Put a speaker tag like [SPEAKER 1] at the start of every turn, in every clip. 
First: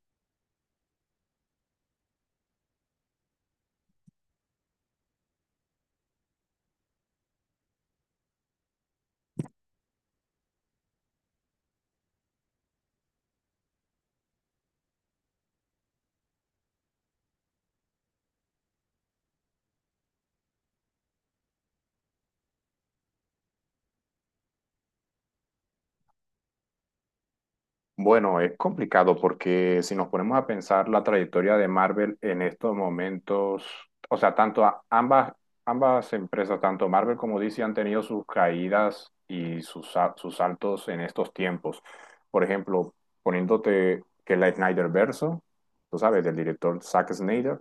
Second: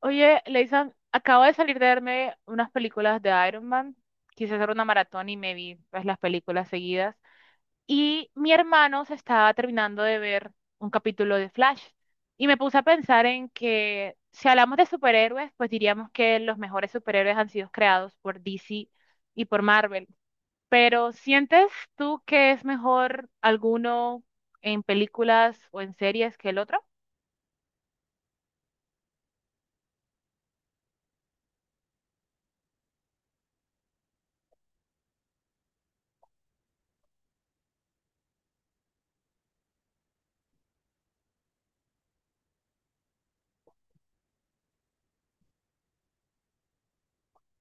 [SPEAKER 1] Oye, Leison, acabo de salir de verme unas películas de Iron Man. Quise hacer una maratón y me vi pues, las películas seguidas. Y mi hermano se estaba terminando de ver un capítulo de Flash. Y me puse a pensar en que si hablamos de superhéroes, pues diríamos que los mejores superhéroes han sido creados por DC y por Marvel. Pero ¿sientes tú que es mejor alguno en películas o en series que el otro?
[SPEAKER 2] Bueno, es complicado porque si nos ponemos a pensar la trayectoria de Marvel en estos momentos, o sea, ambas, ambas empresas, tanto Marvel como DC, han tenido sus caídas y sus saltos en estos tiempos. Por ejemplo, poniéndote que la Snyder Verso, tú sabes, del director Zack Snyder,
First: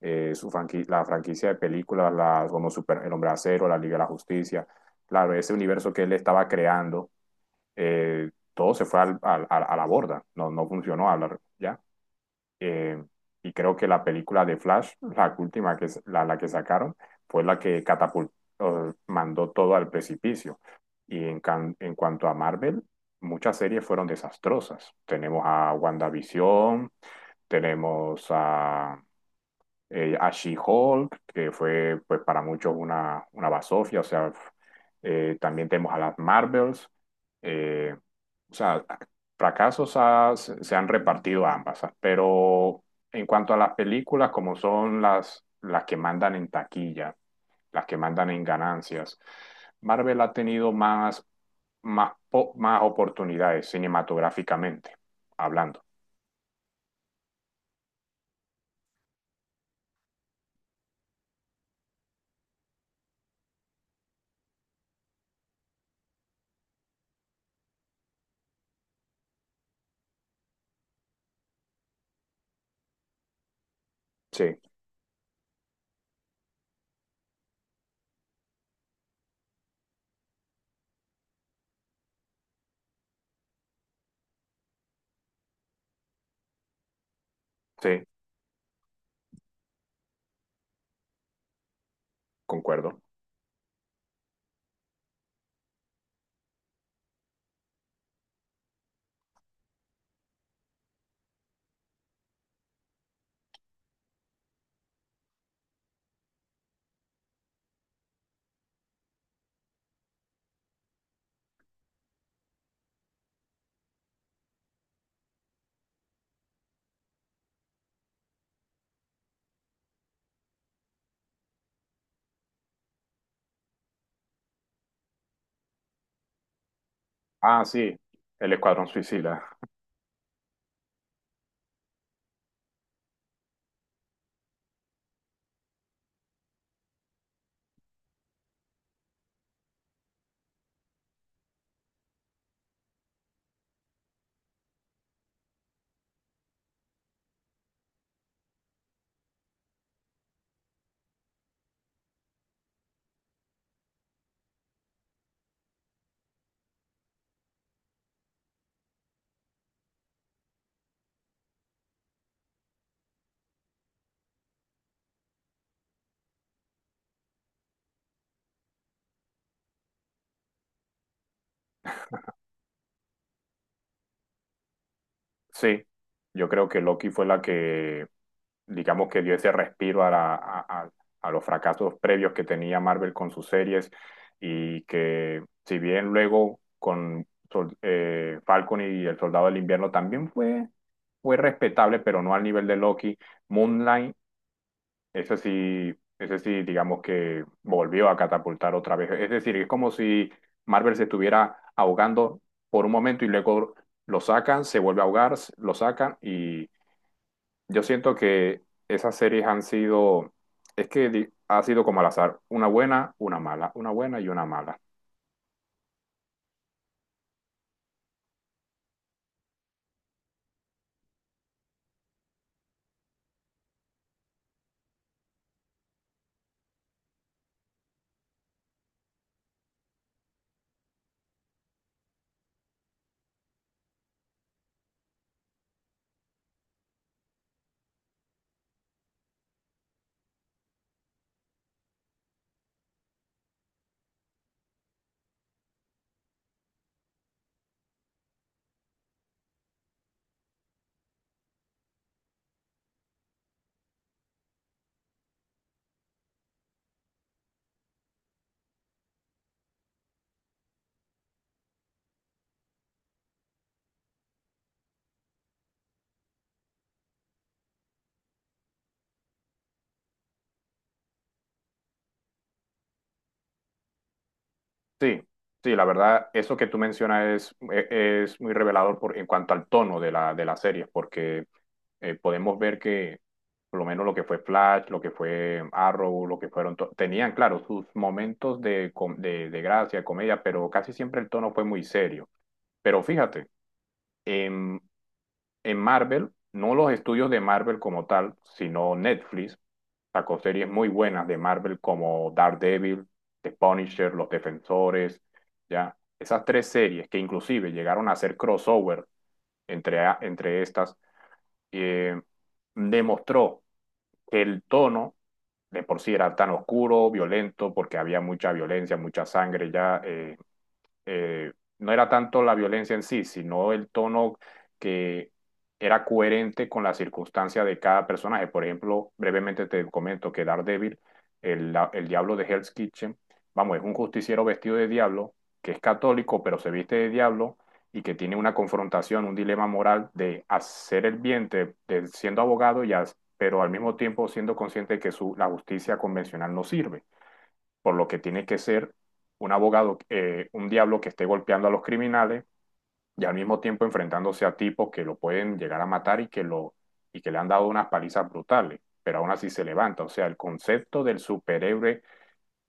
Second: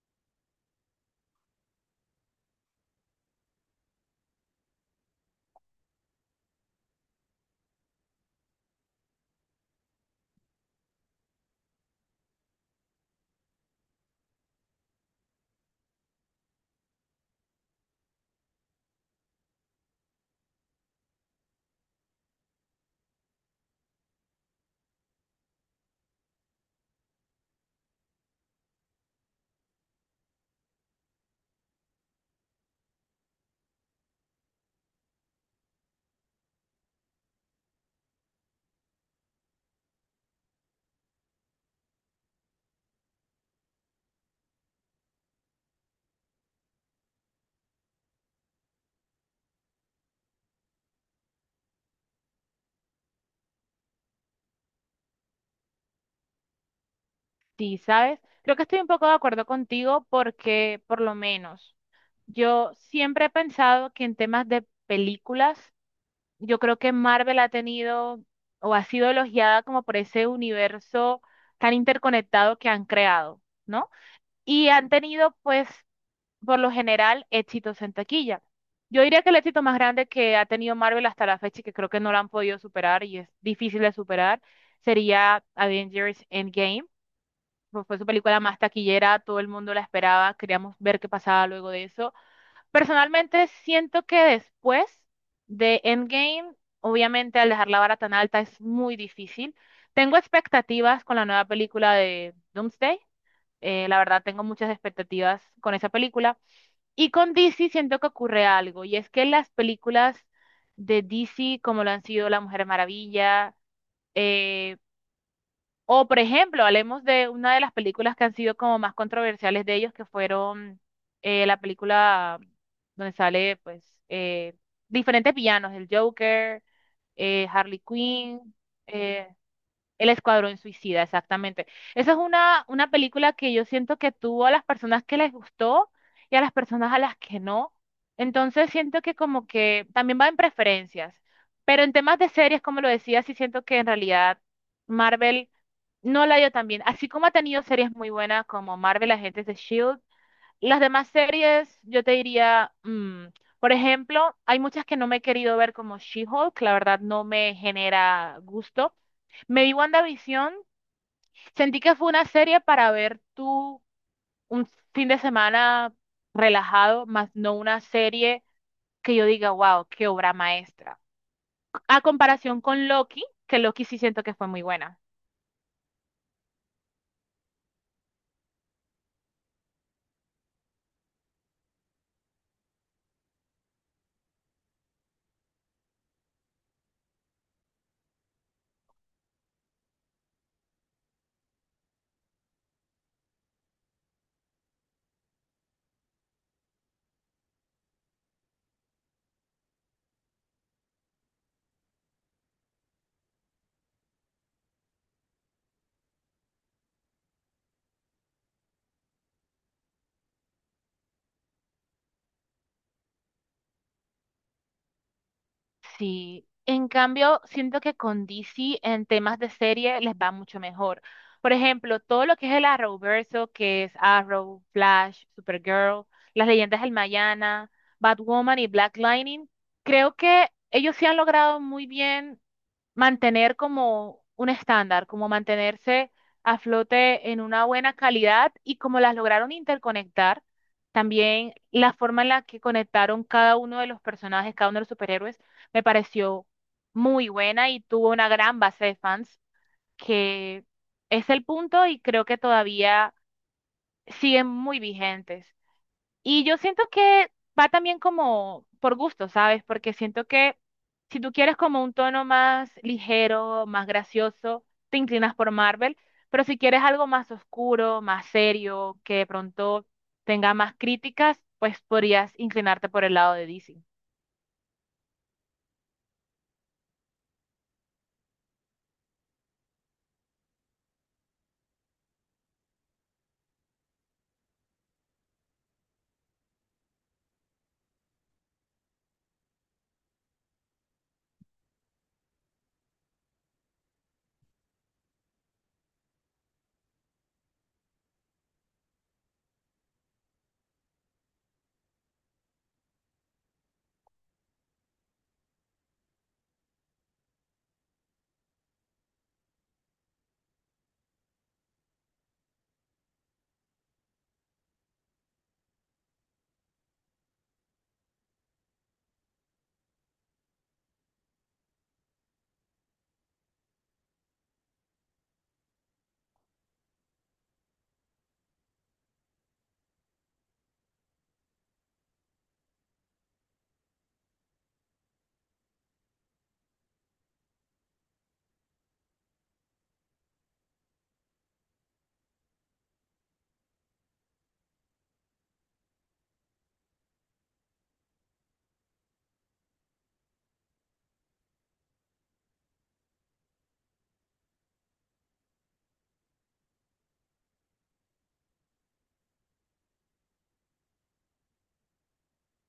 [SPEAKER 2] la franquicia de películas las, como Super, El Hombre de Acero, La Liga de la Justicia, claro, ese universo que él estaba creando todo se fue a la borda, no, no funcionó hablar ya. Eh, y creo que la película de Flash, la última que la que sacaron, fue la que catapultó, mandó todo al precipicio. En cuanto a Marvel, muchas series fueron desastrosas. Tenemos a WandaVision, tenemos a, a She-Hulk, que fue pues para muchos una basofia, o sea, también tenemos a las Marvels, eh, o sea, se han repartido ambas, ¿ah? Pero en cuanto a las películas, como son las que mandan en taquilla, las que mandan en ganancias, Marvel ha tenido más oportunidades cinematográficamente, hablando.
[SPEAKER 1] Sí, ¿sabes? Creo que estoy un poco de acuerdo contigo porque, por lo menos, yo siempre he pensado que en temas de películas, yo creo que Marvel ha tenido o ha sido elogiada como por ese universo tan interconectado que han creado, ¿no?
[SPEAKER 2] Sí,
[SPEAKER 1] Y han tenido, pues, por lo general, éxitos en taquilla. Yo diría que el éxito más grande que ha tenido Marvel hasta la fecha y que creo que no lo han podido superar y es difícil de superar, sería Avengers Endgame, fue
[SPEAKER 2] sí,
[SPEAKER 1] su película más taquillera, todo el mundo la esperaba, queríamos ver qué pasaba luego de eso.
[SPEAKER 2] concuerdo.
[SPEAKER 1] Personalmente siento que después de Endgame, obviamente al dejar la vara tan alta es muy difícil. Tengo expectativas con la nueva película de Doomsday. La verdad tengo muchas expectativas con esa película. Y con DC siento que ocurre algo, y es que las películas de DC, como lo han sido La Mujer Maravilla, eh, o, por ejemplo, hablemos de una de las películas que han sido como más controversiales de ellos, que fueron, la película donde sale, pues, diferentes villanos, el Joker,
[SPEAKER 2] Ah,
[SPEAKER 1] Harley
[SPEAKER 2] sí, El
[SPEAKER 1] Quinn,
[SPEAKER 2] Escuadrón
[SPEAKER 1] eh,
[SPEAKER 2] Suicida.
[SPEAKER 1] el Escuadrón Suicida, exactamente. Esa es una película que yo siento que tuvo a las personas que les gustó y a las personas a las que no. Entonces siento que como que también va en preferencias. Pero en temas de series, como lo decía, sí siento que en realidad Marvel no la dio tan bien. Así como ha tenido series muy buenas como Marvel, Agentes de Shield, las demás series yo te diría, por ejemplo, hay muchas que no me he querido ver como She-Hulk, la verdad no me genera gusto. Me vi WandaVision, sentí que fue una serie para ver tú un fin de semana relajado, más no una serie que yo diga, wow, qué obra maestra. A comparación con Loki, que Loki sí siento que fue muy buena.
[SPEAKER 2] Sí, yo creo que Loki fue la que digamos que dio ese respiro a, a los fracasos previos que tenía Marvel con sus series y que si bien luego con Falcon y El Soldado del Invierno también fue, fue respetable, pero no al nivel de Loki, Moonlight, ese sí, digamos que volvió a catapultar otra vez. Es decir, es como si Marvel se estuviera ahogando por un momento y luego lo sacan, se vuelve a ahogar, lo sacan y yo siento que esas series han sido, ha sido como al azar, una buena, una mala, una buena y una mala.
[SPEAKER 1] Sí, en cambio, siento que con DC en temas de serie les va mucho mejor. Por ejemplo, todo lo que es el Arrowverso, que es Arrow, Flash, Supergirl, las leyendas del Mañana, Batwoman y Black Lightning, creo que ellos sí han logrado muy bien mantener como un estándar, como mantenerse a flote en una buena calidad y como las lograron interconectar, también la forma en la que conectaron cada uno de los personajes, cada uno de los superhéroes, me pareció muy buena y tuvo una gran base de fans que es el punto y creo que todavía siguen muy vigentes. Y yo siento que va también como por gusto, ¿sabes? Porque siento que si tú quieres como un tono más ligero, más gracioso, te inclinas por Marvel, pero si quieres algo más oscuro, más serio, que de pronto tenga más críticas, pues podrías inclinarte por el lado de DC,
[SPEAKER 2] Sí, sí, la verdad, eso que tú mencionas es muy revelador por, en cuanto al tono de de la serie, porque podemos ver que por lo menos lo que fue Flash, lo que fue Arrow, lo que fueron, tenían, claro, sus momentos de gracia, de comedia, pero casi siempre el tono fue muy serio. Pero fíjate, en Marvel, no los estudios de Marvel como tal, sino Netflix sacó series muy buenas de Marvel como Daredevil, The Punisher, Los Defensores, ya. Esas tres series que inclusive llegaron a hacer crossover entre estas, eh, demostró que el tono de por sí era tan oscuro, violento, porque había mucha violencia, mucha sangre ya. Eh, no era tanto la violencia en sí, sino el tono que era coherente con la circunstancia de cada personaje. Por ejemplo, brevemente te comento que Daredevil, el diablo de Hell's Kitchen, vamos, es un justiciero vestido de diablo, que es católico, pero se viste de diablo y que tiene una confrontación, un dilema moral de hacer el bien, de siendo abogado, pero al mismo tiempo siendo consciente de que la justicia convencional no sirve por lo que tiene que ser un abogado, un diablo que esté golpeando a los criminales y al mismo tiempo enfrentándose a tipos que lo pueden llegar a matar y que le han dado unas palizas brutales, pero aún así se levanta. O sea, el concepto del superhéroe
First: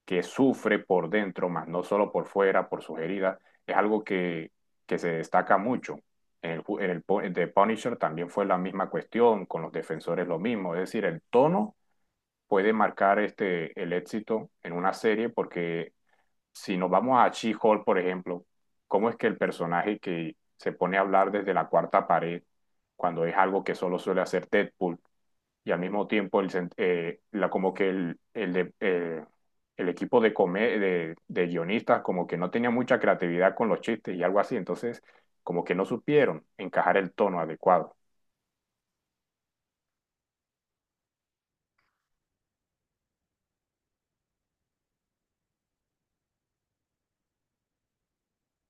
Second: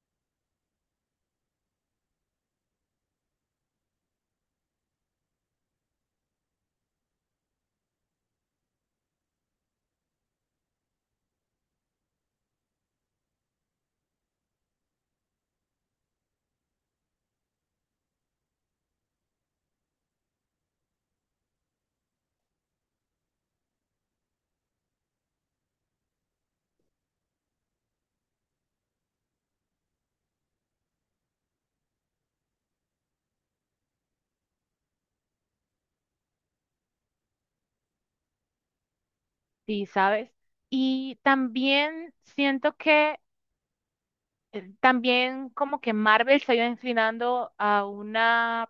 [SPEAKER 2] que sufre por dentro, más no solo por fuera, por sus heridas, es algo que se destaca mucho. En The Punisher también fue la misma cuestión, con los defensores lo mismo, es decir, el tono puede marcar este, el éxito en una serie porque si nos vamos a She-Hulk, por ejemplo, ¿cómo es que el personaje que se pone a hablar desde la cuarta pared, cuando es algo que solo suele hacer Deadpool, y al mismo tiempo como que el equipo de guionistas como que no tenía mucha creatividad con los chistes y algo así, entonces como que no supieron encajar el tono adecuado.
[SPEAKER 1] sí, ¿sabes? Y también siento que, también como que Marvel se ha ido inclinando a una,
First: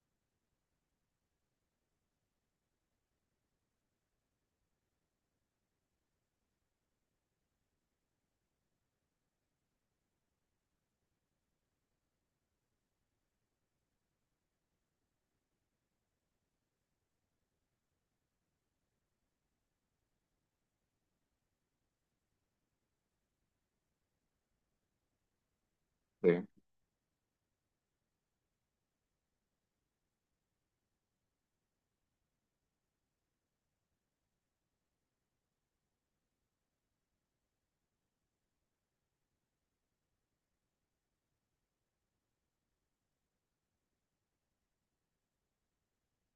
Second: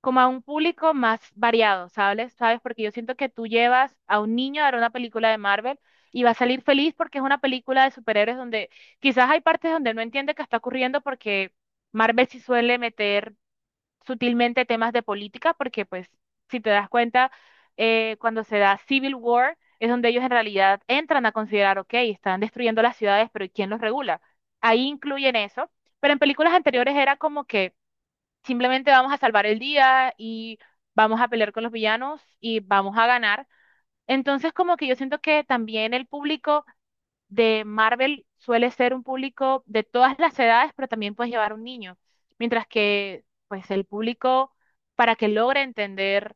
[SPEAKER 1] como a un público más variado, ¿sabes? ¿Sabes? Porque yo siento que tú llevas a un niño a ver una película de Marvel y va a salir feliz porque es una película de superhéroes donde quizás hay partes donde no entiende qué está ocurriendo porque Marvel sí suele meter sutilmente temas de política porque pues si te das cuenta, cuando se da Civil War es donde ellos en realidad entran a considerar, ok, están destruyendo las ciudades, pero ¿quién los regula? Ahí incluyen eso. Pero en
[SPEAKER 2] Sí,
[SPEAKER 1] películas anteriores era como que simplemente vamos a salvar el día y vamos a pelear con los villanos y vamos a ganar. Entonces, como que yo siento que también el público de Marvel suele ser un público de todas las edades, pero también puedes llevar un niño. Mientras que, pues, el público, para que logre entender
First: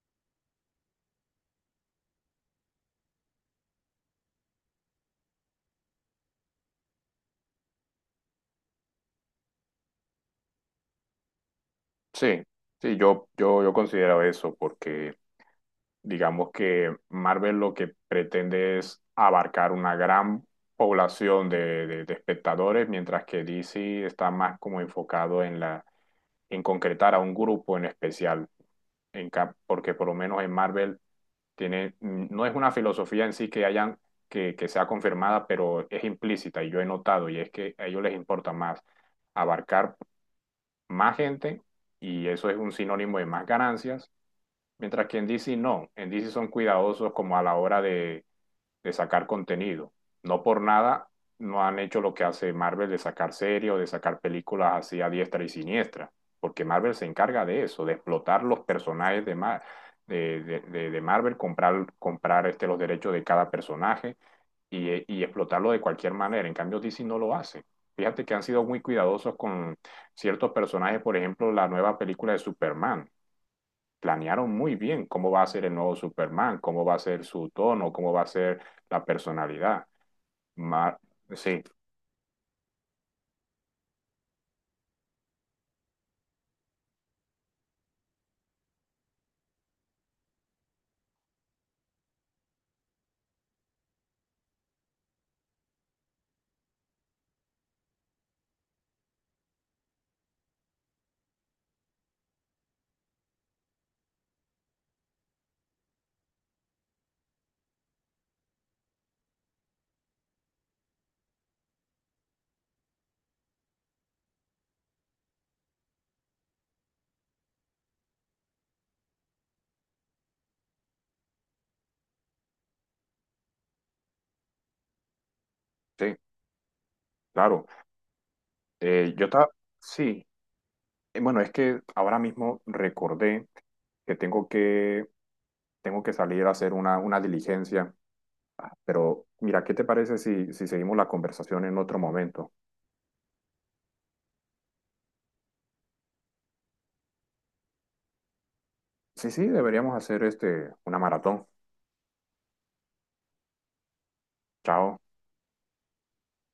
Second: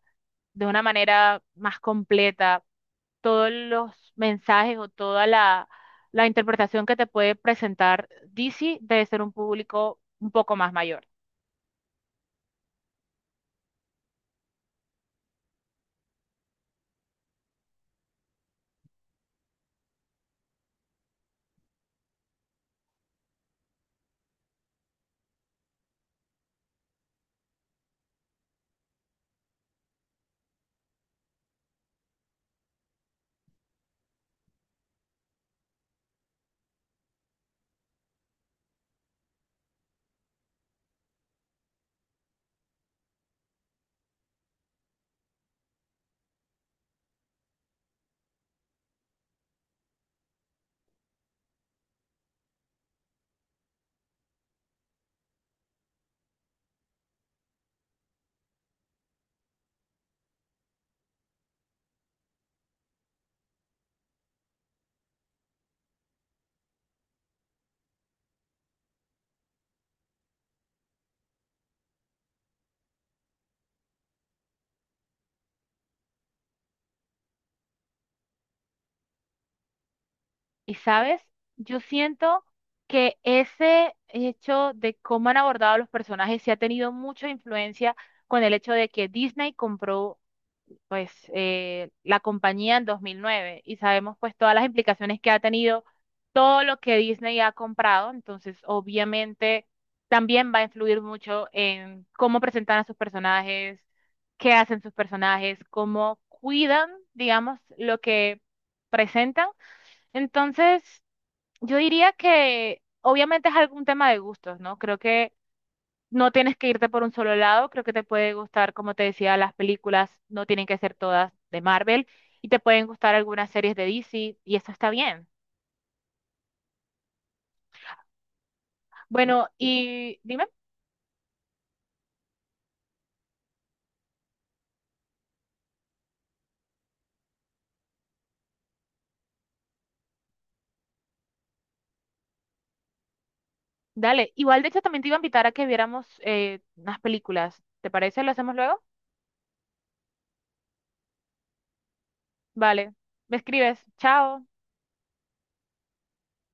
[SPEAKER 1] de una manera más completa todos los mensajes o toda la, la interpretación que te puede presentar DC debe ser un público un poco más mayor.
[SPEAKER 2] sí, sí, yo considero eso porque... digamos que Marvel lo que pretende es abarcar una gran población de espectadores, mientras que DC está más como enfocado en en concretar a un grupo en especial, porque por lo menos en Marvel tiene, no es una filosofía en sí que hayan, que sea confirmada, pero es implícita y yo he notado, y es que a ellos les importa más abarcar más gente y eso es un sinónimo de más ganancias. Mientras que en DC no, en DC son cuidadosos como a la hora de sacar contenido. No por nada no han hecho lo que hace Marvel de sacar series o de sacar películas así a diestra y siniestra, porque Marvel se encarga de eso, de explotar los personajes de, Mar de, Marvel, comprar este, los derechos de cada personaje y explotarlo de cualquier manera. En cambio, DC no lo hace. Fíjate que han sido muy cuidadosos con ciertos personajes, por ejemplo, la nueva película de Superman planearon muy bien cómo va a ser el nuevo Superman, cómo va a ser su tono, cómo va a ser la personalidad.
[SPEAKER 1] Y
[SPEAKER 2] Ma-
[SPEAKER 1] sabes,
[SPEAKER 2] sí,
[SPEAKER 1] yo siento que ese hecho de cómo han abordado a los personajes sí ha tenido mucha influencia con el hecho de que Disney compró pues, la compañía en 2009 y sabemos pues todas las implicaciones que ha tenido todo lo que Disney ha comprado, entonces obviamente también va a influir mucho en cómo presentan a sus personajes, qué hacen sus personajes, cómo cuidan, digamos, lo que presentan. Entonces, yo diría que obviamente es algún tema de gustos, ¿no? Creo que no tienes que irte por un solo lado, creo que te puede gustar, como te decía, las películas no tienen que ser todas de Marvel y te pueden gustar algunas series de DC y eso está bien.
[SPEAKER 2] sí, claro. Eh, yo
[SPEAKER 1] Bueno,
[SPEAKER 2] estaba,
[SPEAKER 1] y
[SPEAKER 2] sí.
[SPEAKER 1] dime,
[SPEAKER 2] Bueno, es que ahora mismo recordé que tengo que salir a hacer una diligencia, pero mira, ¿qué te parece si, si seguimos la conversación en otro momento?
[SPEAKER 1] dale, igual de hecho también te iba a invitar a que viéramos, unas películas, ¿te parece? ¿Lo hacemos luego?
[SPEAKER 2] Sí, sí, deberíamos hacer este, una maratón.
[SPEAKER 1] Vale, me escribes, chao.
[SPEAKER 2] Chao.